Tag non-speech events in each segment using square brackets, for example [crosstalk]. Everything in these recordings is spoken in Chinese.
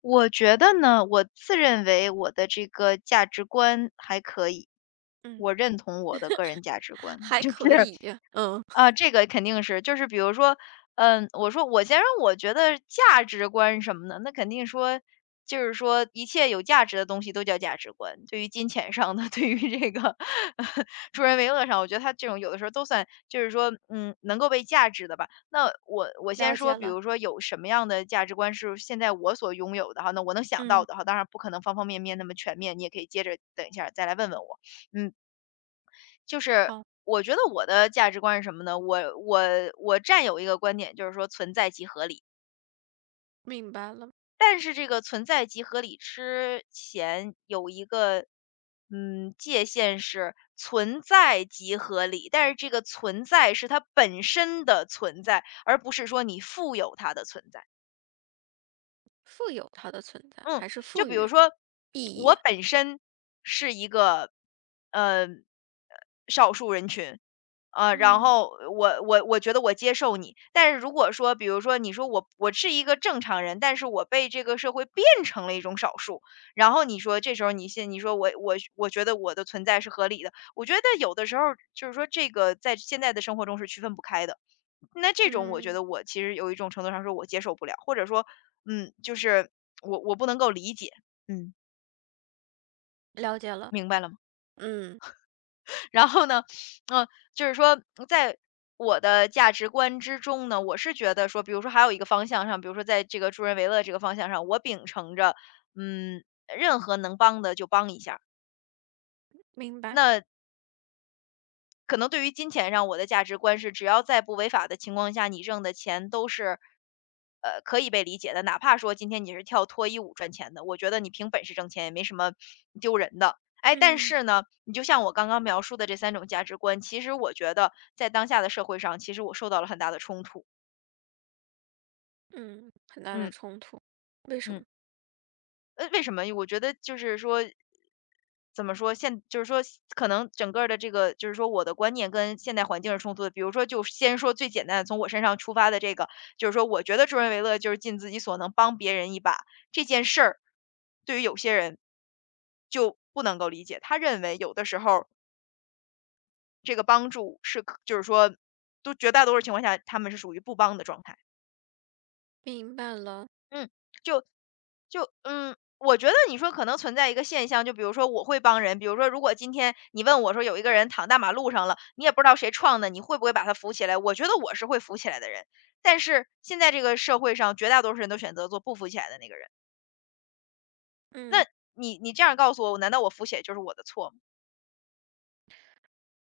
我觉得呢，我自认为我的这个价值观还可以，嗯，我认同我的个人价值观，[laughs] 还就是可以，嗯。啊，这个肯定是，就是比如说，我先说，我觉得价值观什么的，那肯定说，就是说一切有价值的东西都叫价值观。对于金钱上的，[laughs] 对于这个 [laughs] 助人为乐上，我觉得他这种有的时候都算，就是说，能够被价值的吧。那我先了说，解比了。如说有什么样的价值观是现在我所拥有的哈，那我能想到嗯，的哈，当然不可能方方面面那么全面，你也可以接着等一下儿再来问问我。嗯。就是好，我觉得我的价值观是什么呢？我占有一个观点，就是说存在即合理。明白了。但是这个存在即合理之前有一个界限是存在即合理，但是这个存在是它本身的存在，而不是说你富有它的存在。富有它的存在，嗯，还是就赋比如予说意我义。本身是一个呃少数人群，然嗯，后我觉得我接受你。但是如果说，比如说你说我是一个正常人，但是我被这个社会变成了一种少数，然后你说这时候你说我觉得我的存在是合理的，我觉得有的时候就是说这个在现在的生活中是区分不开的。那这种我觉嗯得我其实有一种程度上说我接受不了，或者说，就是我不能够理解，嗯，了解了。明白了吗？嗯，然后呢，嗯，就是说在我的价值观之中呢，我是觉得说，比如说还有一个方向上，比如说在这个助人为乐这个方向上，我秉承着，嗯，任何能帮的就帮一下儿。明白。那可能对于金钱上，我的价值观是只要在不违法的情况下，你挣的钱都是，可以被理解的。哪怕说今天你是跳脱衣舞赚钱的，我觉得你凭本事挣钱也没什么丢人的。哎，但嗯是呢，你就像我刚刚描述的这三种价值观，其实我觉得在当下的社会上，其实我受到了很大的冲突。嗯，很大的嗯冲突。为什么？嗯。为什么？我觉得就是说，怎么说，就是说，可能整个儿的这个，就是说我的观念跟现代环境是冲突的。比如说，就先说最简单的，从我身上出发的这个，就是说，我觉得助人为乐就是尽自己所能帮别人一把这件事儿，对于有些人就不能够理解。他认为有的时候这个帮助是可，就是说，都绝大多数情况下他们是属于不帮的状态。明白了。嗯。就。就嗯，我觉得你说可能存在一个现象，就比如说我会帮人，比如说如果今天你问我说有一个人躺大马路上了，你也不知道谁撞的，你会不会把他扶起来？我觉得我是会扶起来的人，但是现在这个社会上，绝大多数人都选择做不扶起来的那个人。那嗯，你这样告诉我，难道我扶起来就是我的错吗？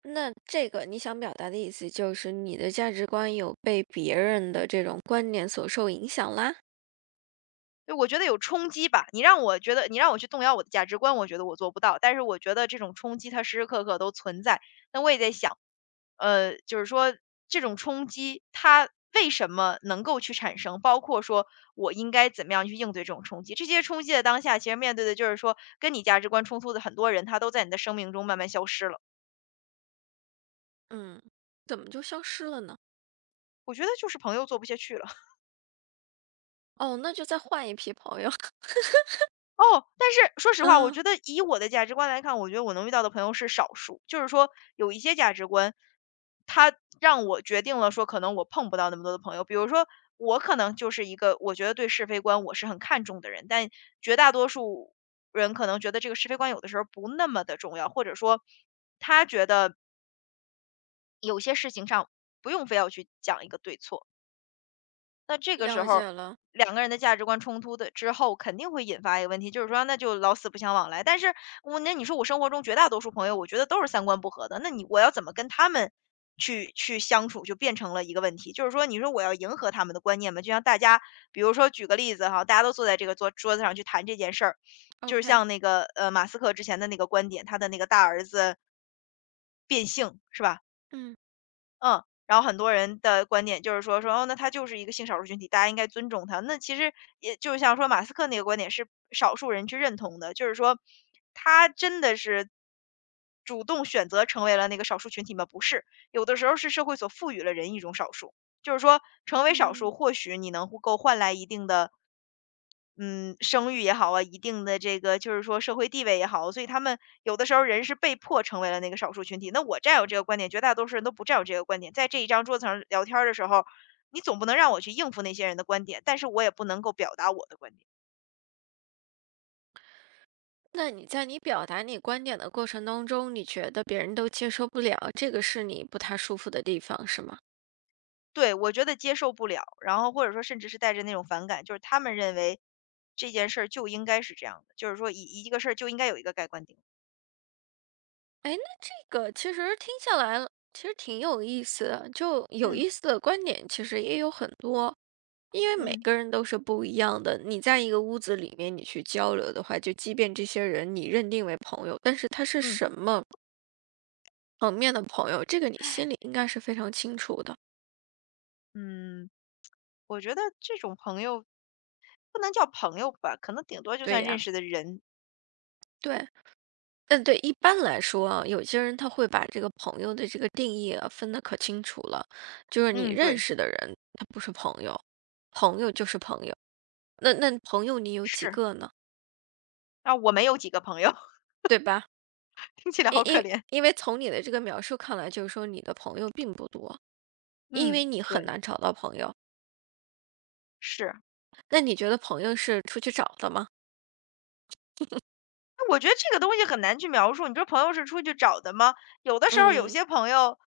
那这个你想表达的意思就是你的价值观有被别人的这种观点所受影响啦？对，我觉得有冲击吧，你让我觉得你让我去动摇我的价值观，我觉得我做不到。但是我觉得这种冲击它时时刻刻都存在，那我也在想，就是说这种冲击它为什么能够去产生？包括说我应该怎么样去应对这种冲击？这些冲击的当下，其实面对的就是说跟你价值观冲突的很多人，他都在你的生命中慢慢消失了。嗯，怎么就消失了呢？我觉得就是朋友做不下去了。哦，那就再换一批朋友。[laughs] 哦，但是说实话，我嗯，觉得以我的价值观来看，我觉得我能遇到的朋友是少数。就是说有一些价值观，它让我决定了说可能我碰不到那么多的朋友。比如说我可能就是一个我觉得对是非观我是很看重的人，但绝大多数人可能觉得这个是非观有的时候不那么的重要，或者说他觉得有些事情上不用非要去讲一个对错。那这个时了解候了。两个人的价值观冲突的之后，肯定会引发一个问题，就是说那就老死不相往来。但是我那你说我生活中绝大多数朋友，我觉得都是三观不合的，那你我要怎么跟他们去相处，就变成了一个问题。就是说，你说我要迎合他们的观念嘛，就像大家，比如说举个例子哈，大家都坐在这个桌子上去谈这件事儿，就是 OK。像那个马斯克之前的那个观点，他的那个大儿子变性是吧？嗯嗯，然后很多人的观点就是说，哦，那他就是一个性少数群体，大家应该尊重他。那其实也就是像说马斯克那个观点是少数人去认同的，就是说他真的是主动选择成为了那个少数群体吗？不是，有的时候是社会所赋予了人一种少数，就是说成为少数，嗯，或许你能够换来一定的嗯，声誉也好啊，一定的这个就是说社会地位也好，所以他们有的时候人是被迫成为了那个少数群体。那我占有这个观点，绝大多数人都不占有这个观点。在这一张桌子上聊天儿的时候，你总不能让我去应付那些人的观点，但是我也不能够表达我的观点。那你在你表达你观点的过程当中，你觉得别人都接受不了，这个是你不太舒服的地方，是吗？对，我觉得接受不了，然后或者说甚至是带着那种反感，就是他们认为这件事儿就应该是这样的，就是说一个事儿就应该有一个盖棺定论。哎，那这个其实听下来了其实挺有意思的，就有嗯意思的观点其实也有很多，因为每嗯个人都是不一样的。你在一个屋子里面，你去交流的话，就即便这些人你认定为朋友，但是他是嗯什么层面的朋友，这个你心里应该是非常清楚的。嗯，我觉得这种朋友不能叫朋友吧，可能顶多就对算认呀，识的人。对。但对，一般来说啊，有些人他会把这个朋友的这个定义啊分得可清楚了，就是你嗯，认对，识的人，他不是朋友，朋友就是朋友。那那朋友你有几是。个呢？啊，我没有几个朋友，对吧？[laughs] 听起来因好可因怜。因为从你的这个描述看来，就是说你的朋友并不多，因嗯，为你对，很难找到朋友。是。那你觉得朋友是出去找的吗？我觉得这个东西很难去描述。你说朋友是出去找的吗？有的时候有嗯，些朋友，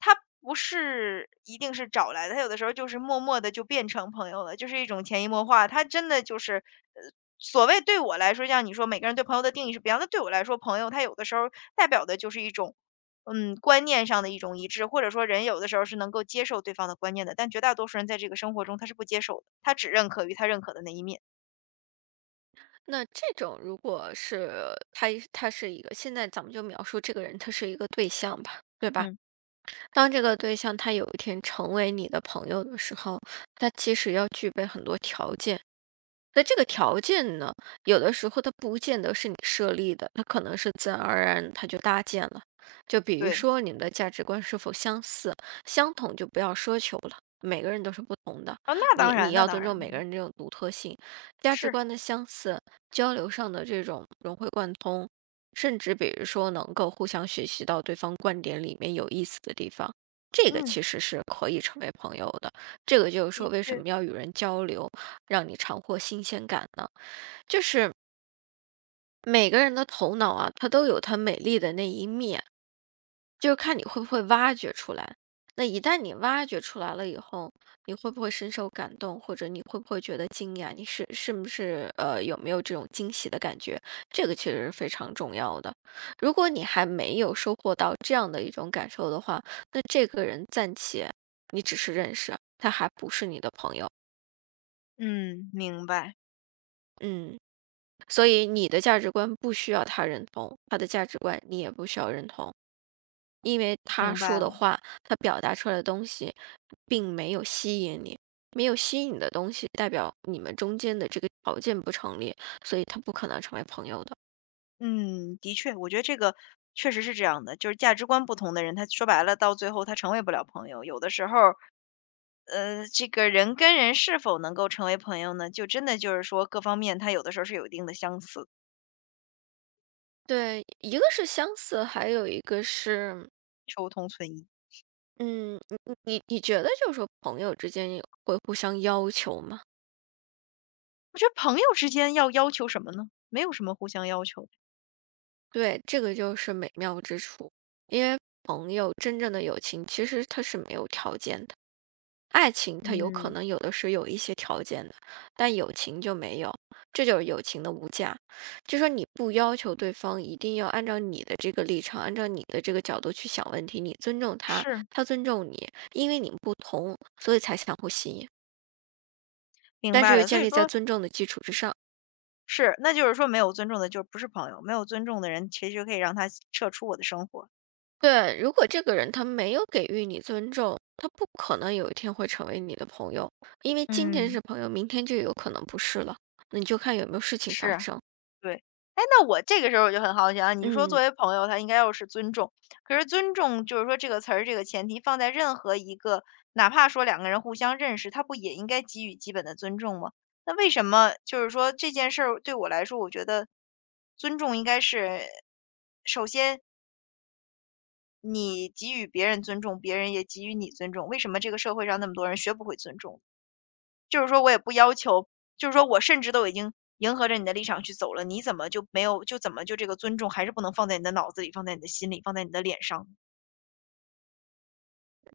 他不是一定是找来的，他有的时候就是默默的就变成朋友了，就是一种潜移默化。他真的就是，呃，所谓对我来说，像你说每个人对朋友的定义是不一样的，对我来说，朋友他有的时候代表的就是一种，观念上的一种一致，或者说人有的时候是能够接受对方的观念的，但绝大多数人在这个生活中他是不接受的，他只认可于他认可的那一面。那这种如果是他是一个，现在咱们就描述这个人，他是一个对象吧，对吧？嗯，当这个对象他有一天成为你的朋友的时候，他其实要具备很多条件。那这个条件呢，有的时候它不见得是你设立的，它可能是自然而然它就搭建了。就比如对。说你们的价值观是否相似，相同就不要奢求了，每个人都是不同的，啊，那你当然你那要当尊重然，每个对，人这种独特性。价值是。观的相似，交流上的这种融会贯通，甚至比如说能够互相学习到对方观点里面有意思的地方，这个嗯，其实是可以成为朋友的。这个就是的说为什确。么要与人交流，让你尝获新鲜感呢？每个人的头脑啊，它都有它美丽的那一面，就是看你会不会挖掘出来。那一旦你挖掘出来了以后，你会不会深受感动，或者你会不会觉得惊讶？你是不是有没有这种惊喜的感觉？这个其实是非常重要的。如果你还没有收获到这样的一种感受的话，那这个人暂且你只是认识，他还不是你的朋友。嗯，明白，嗯。所以你的价值观不需要他认同，他的价值观你也不需要认同，因为他明说白的了。话，他表达出来的东西，并没有吸引你，没有吸引你的东西，代表你们中间的这个条件不成立，所以他不可能成为朋友的。嗯，的确，我觉得这个确实是这样的，就是价值观不同的人，他说白了，到最后他成为不了朋友。有的时候，这个人跟人是否能够成为朋友呢？就真的就是说各方面，他有的时候是有一定的相似，对，一个是相似，还有一个是，求同存异。嗯，你觉得就是说朋友之间有会互相要求吗？我觉得朋友之间要要求什么呢？没有什么互相要求。对，这个就是美妙之处。朋友真正的友情其实它是没有条件的。爱情它有可嗯，能有的是有一些条件的，但友情就没有，这就是友情的无价。就说你不要求对方一定要按照你的这个立场，按照你的这个角度去想问题，你尊重他，是，他尊重你，因为你们不同，所以才相互吸引，明但是白又了。所建以立在说，尊重的基础之上。是。那就是说没有尊重的就不是朋友，没有尊重的人，其实就可以让他撤出我的生活。对，如果这个人他没有给予你尊重，他不可能有一天会成为你的朋友，因为今天嗯。是朋友，明天就有可能不是了，那你就看有没有事情发是，生。对。哎，那我这个时候我就很好奇啊，你说作嗯。为朋友，他应该要是尊重，可是尊重就是说这个词儿这个前提放在任何一个，哪怕说两个人互相认识，他不也应该给予基本的尊重吗？那为什么就是说这件事儿对我来说，我觉得尊重应该是首先你给予别人尊重，别人也给予你尊重，为什么这个社会上那么多人学不会尊重？就是说我也不要求，就是说我甚至都已经迎合着你的立场去走了，你怎么就没有就怎么就这个尊重还是不能放在你的脑子里，放在你的心里，放在你的脸上？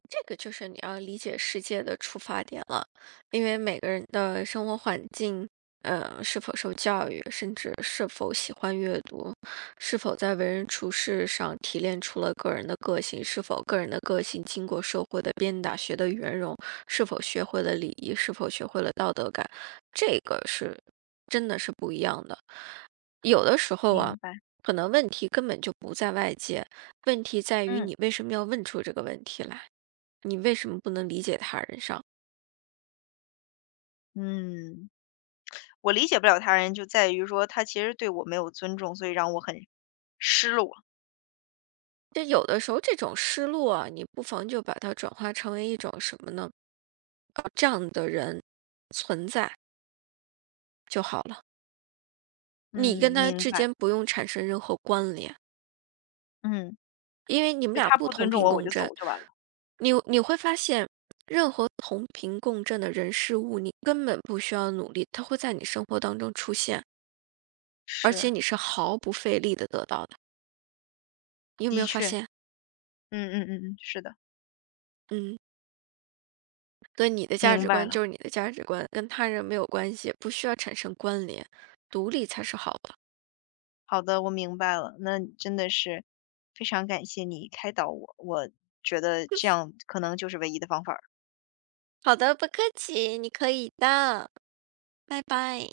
这个就是你要理解世界的出发点了，因为每个人的生活环境，是否受教育，甚至是否喜欢阅读，是否在为人处事上提炼出了个人的个性，是否个人的个性经过社会的鞭打学的圆融，是否学会了礼仪，是否学会了道德感，这个是真的是不一样的。有的时候啊，明白。可能问题根本就不在外界，问题在于嗯。你为什么要问出这个问题来。你为什么不能理解他人上？嗯，我理解不了他人就在于说他其实对我没有尊重，所以让我很失落。这有的时候这种失落啊，你不妨就把它转化成为一种什么呢？就好了，你嗯，跟他明之白。间不用产生任何关联，嗯，因为你们就俩他不不同尊重频我，我共就振。走就完了。你会发现，任何同频共振的人事物，你根本不需要努力，它会在你生活当中出现，而是，且你是毫不费力的得到的。你有没的有发确，现？嗯嗯嗯嗯，是的，嗯，对，你的价明值白观了。就是你的价值观，跟他人没有关系，不需要产生关联，独立才是好的。好的，我明白了。那真的是非常感谢你开导我，我觉得这样可能就是唯一的方法。好的，不客气，你可以的，拜拜。